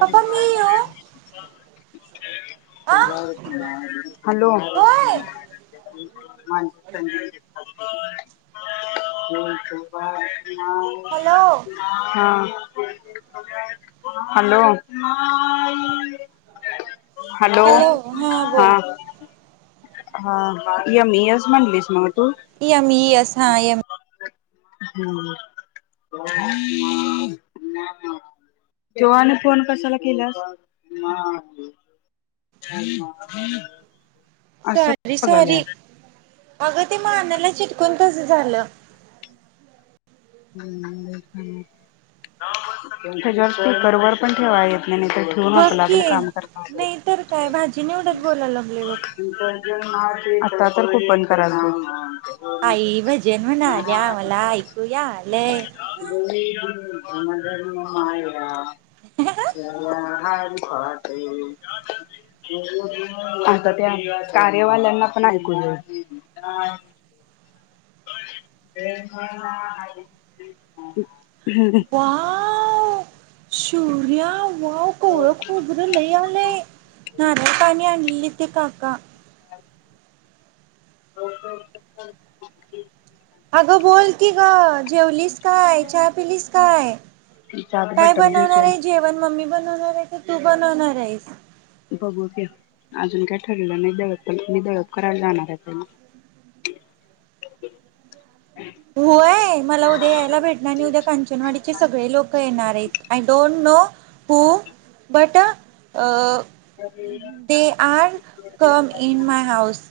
पप्पा मी येऊ आ होय [unintelligible] हॅलो [unintelligible] [unintelligible] हॅलो हॅलो हा! बोल हा य मी यस म्हणालीस म यमी ई यस हा येम [unintelligible] चोवाने फोन कशाला केलास. [unintelligible] असं सॉरी सॉरी बघाल्या. अगं ते मानेला चिटकून तस झालं. याच्या वर स्पीकर वर पण ठेवा येत. नाही तर ठेवून बघ आपलं की आपलं काम करत. नाही तर काय भाजी निवडत बोलायला लागले बघ [unintelligible] आई भजन म्हणाल्या मला ऐकूया. आलंय [unintelligible] [unintelligible] [unintelligible] हा [unintelligible] [unintelligible] [unintelligible] वाॅव सूर्याव. वाॅव कोवळं खोबर लय आलय नारळ पाणी आणलीलीत. ते काका? [inaudible] [unintelligible] अगं बोल की ग जेवलीस. काय चहा पिलीस काय, त्यात काय बटर बनवणार भिजवून आहे जेवण मम्मी बन वणार आहे की तू बनवणार आहेस. बघू की अजून काय ठरल नाही, दळप तर मी दळप करायला जाणार हाय त्यांना. होय मला उद्या यायला भेटणार आणि उद्या कांचनवाडीचे सगळे हो बट अ! They are come in my house.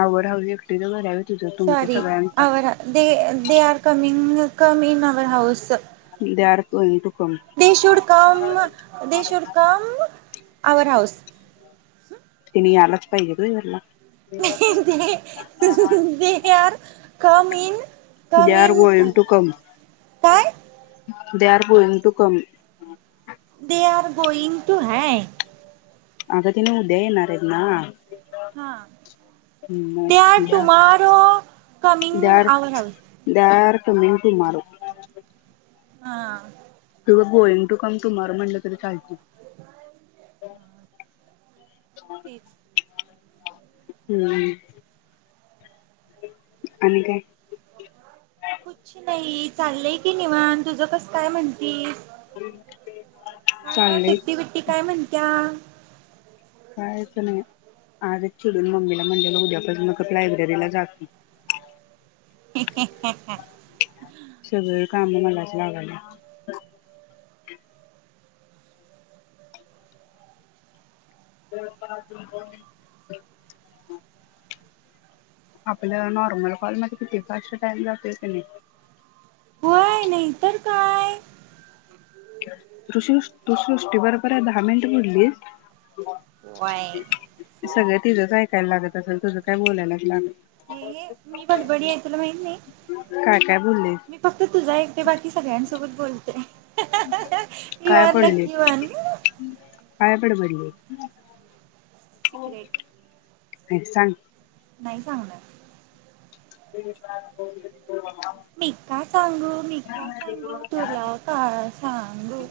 आवड हवी एकटीच घर हाय होय. [unintelligible] [unintelligible] [unintelligible] [unintelligible] [unintelligible] तिनी यालाच पाहिजे काय घरला दे आर गोईंग टू कम [unintelligible] काय [unintelligible] [unintelligible] हाय अग तीनी उद्या येणार हाईत ना हा मग दे आर उद्या tomorrow they coming are our house [unintelligible] हा किंवा गोइंग टू कम टुमारो म्हटलं तरी चालतंय हो तेच हूं आणि काय कुछ नई चाललय की निवांत तुझं कस काय म्हणतीस काय म चाललंय सुट्टी बिट्टी काय म्हणत्या कायच नाही आजच चिडून मम्मीला म्हटलेलो उद्यापसन गप लायब्ररीला जाते. [inaudible] सगळं काम मलाच लावायलय [unintelligible] आपलं नॉर्मल कॉलमध्ये किती फास्ट टाइम जातोय कनी होय नाही तर काय तूसृष तू सृष्टी बरोबर दहा मिनिट होय. बोलीस सगळ तिजच हाय टाइम लागत असल तुझ काय बोलायला तीला हे ए मी बडबडी हाय तुला माहीत नाही काय काय बोलले मी फक्त तुझ ऐकते बाकी सगळ्यांसोबत बोलते यू काय आर पडले लकी वन. काय बडबडले [inaudible] हो सिक्रेट ये सांग नाही सांगणार डेली टास्क पाहून घे मी का सांगू मी का सांगू तुला का सांगू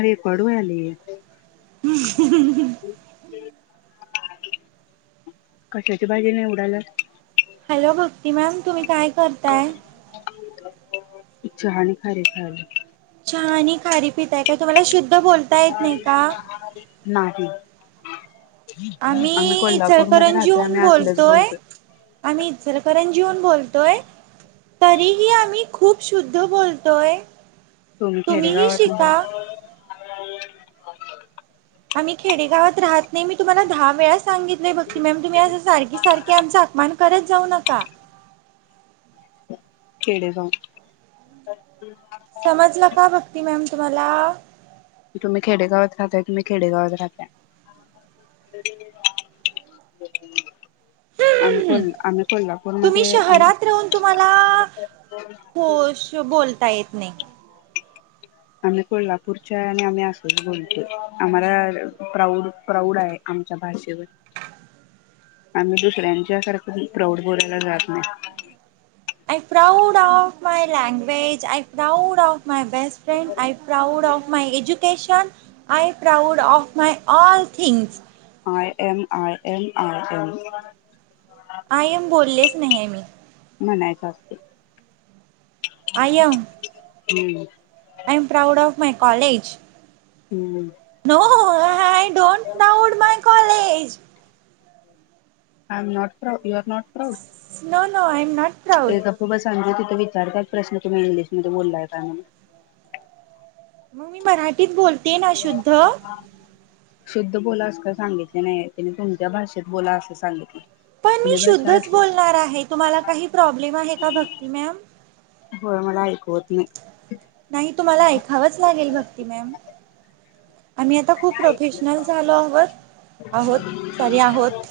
अरे पडूयाले [inaudible] कशाची भाजी निवडायलात हॅलो भक की मॅम तुम्ही काय करताय चहा आणि खारी खायले चहा आणि खारी पिताय काय तुम्हाला शुद् नाही आम्ही कोल्हापूरमध्ये राहतोय इचलकरंजीहून आम्ही असलच बोलतोय आम्ही इचलकरंजीहून बोल तोय तरीही आम्ही खूप शुद्ध बोलतोय. तुम्ही तुम्हीही खेडेगावातन - शिका. आम्ही खेडेगावात राहत नाही मी तुम्हाला दहा वेळा सांगितलंय भक्ती मॅम तुम्ही असं सारखी सारखी आमचा अपमान करत जाऊ नका. खेडेगाव समजला का भक्ती मॅम तुम् म्हाला तुम्ही खेडेगावात राहताय तुम्ही खेडेगावात राहताय आम्ही हम्म् कोल आम्ही तुम्ही कोल्हापूरमध्ये आम शहरात राहून तुम्हाला होश बोलता येत नाही. आम्ही कोल्हापूरच्या आहे आणि आम्ही असच बोलतोय आम्हाला प्राऊड प्राऊड आहे आमच्या भाषेवर आम्ही दुसऱ्यांच्या सारख प्राऊड बोलायला जात नाय. I proud of my language I proud of my best friend I proud of my education I proud of my all things I am I am I am I am बोललिस नाही ये मी म्हणायच असतय I am [unintelligible] I am proud of my college हूं हूं no हो हो hi don't loud my college I am not pro you are not proud no no I am not proud विचारताच प्रश्न तुम्ही इंग्लिशमध्ये बोलाय काय म्हणून म मी मराठ ती बोलते ना शुद्ध? शुद्ध बोला असं काय सांगितलं नाहीये तिनं, तुमच्या भाषेत बोला असं सांगितलंय. पण मी शुद्धच बोलणार आहे. तुम्हाला काही प्रॉब्लेम आहे का भक्ती मॅम? होय मला ऐकवत नाही. नाही तुम्हाला ऐकावंच लागेल भक्ती मॅम. आम्ही आता खूप प्रोफेशनल झालो आहोत. आहोत सॉरी आहोत.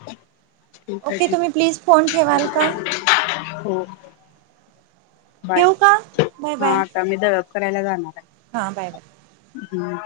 ह ठीक आहे ओके तुम्ही प्लीज फोन ठेवाल ठीक का आहे. हो! बाय! ठेवू का हा आता मी द करायला जाणाराय हा बाय-बाय! हम्!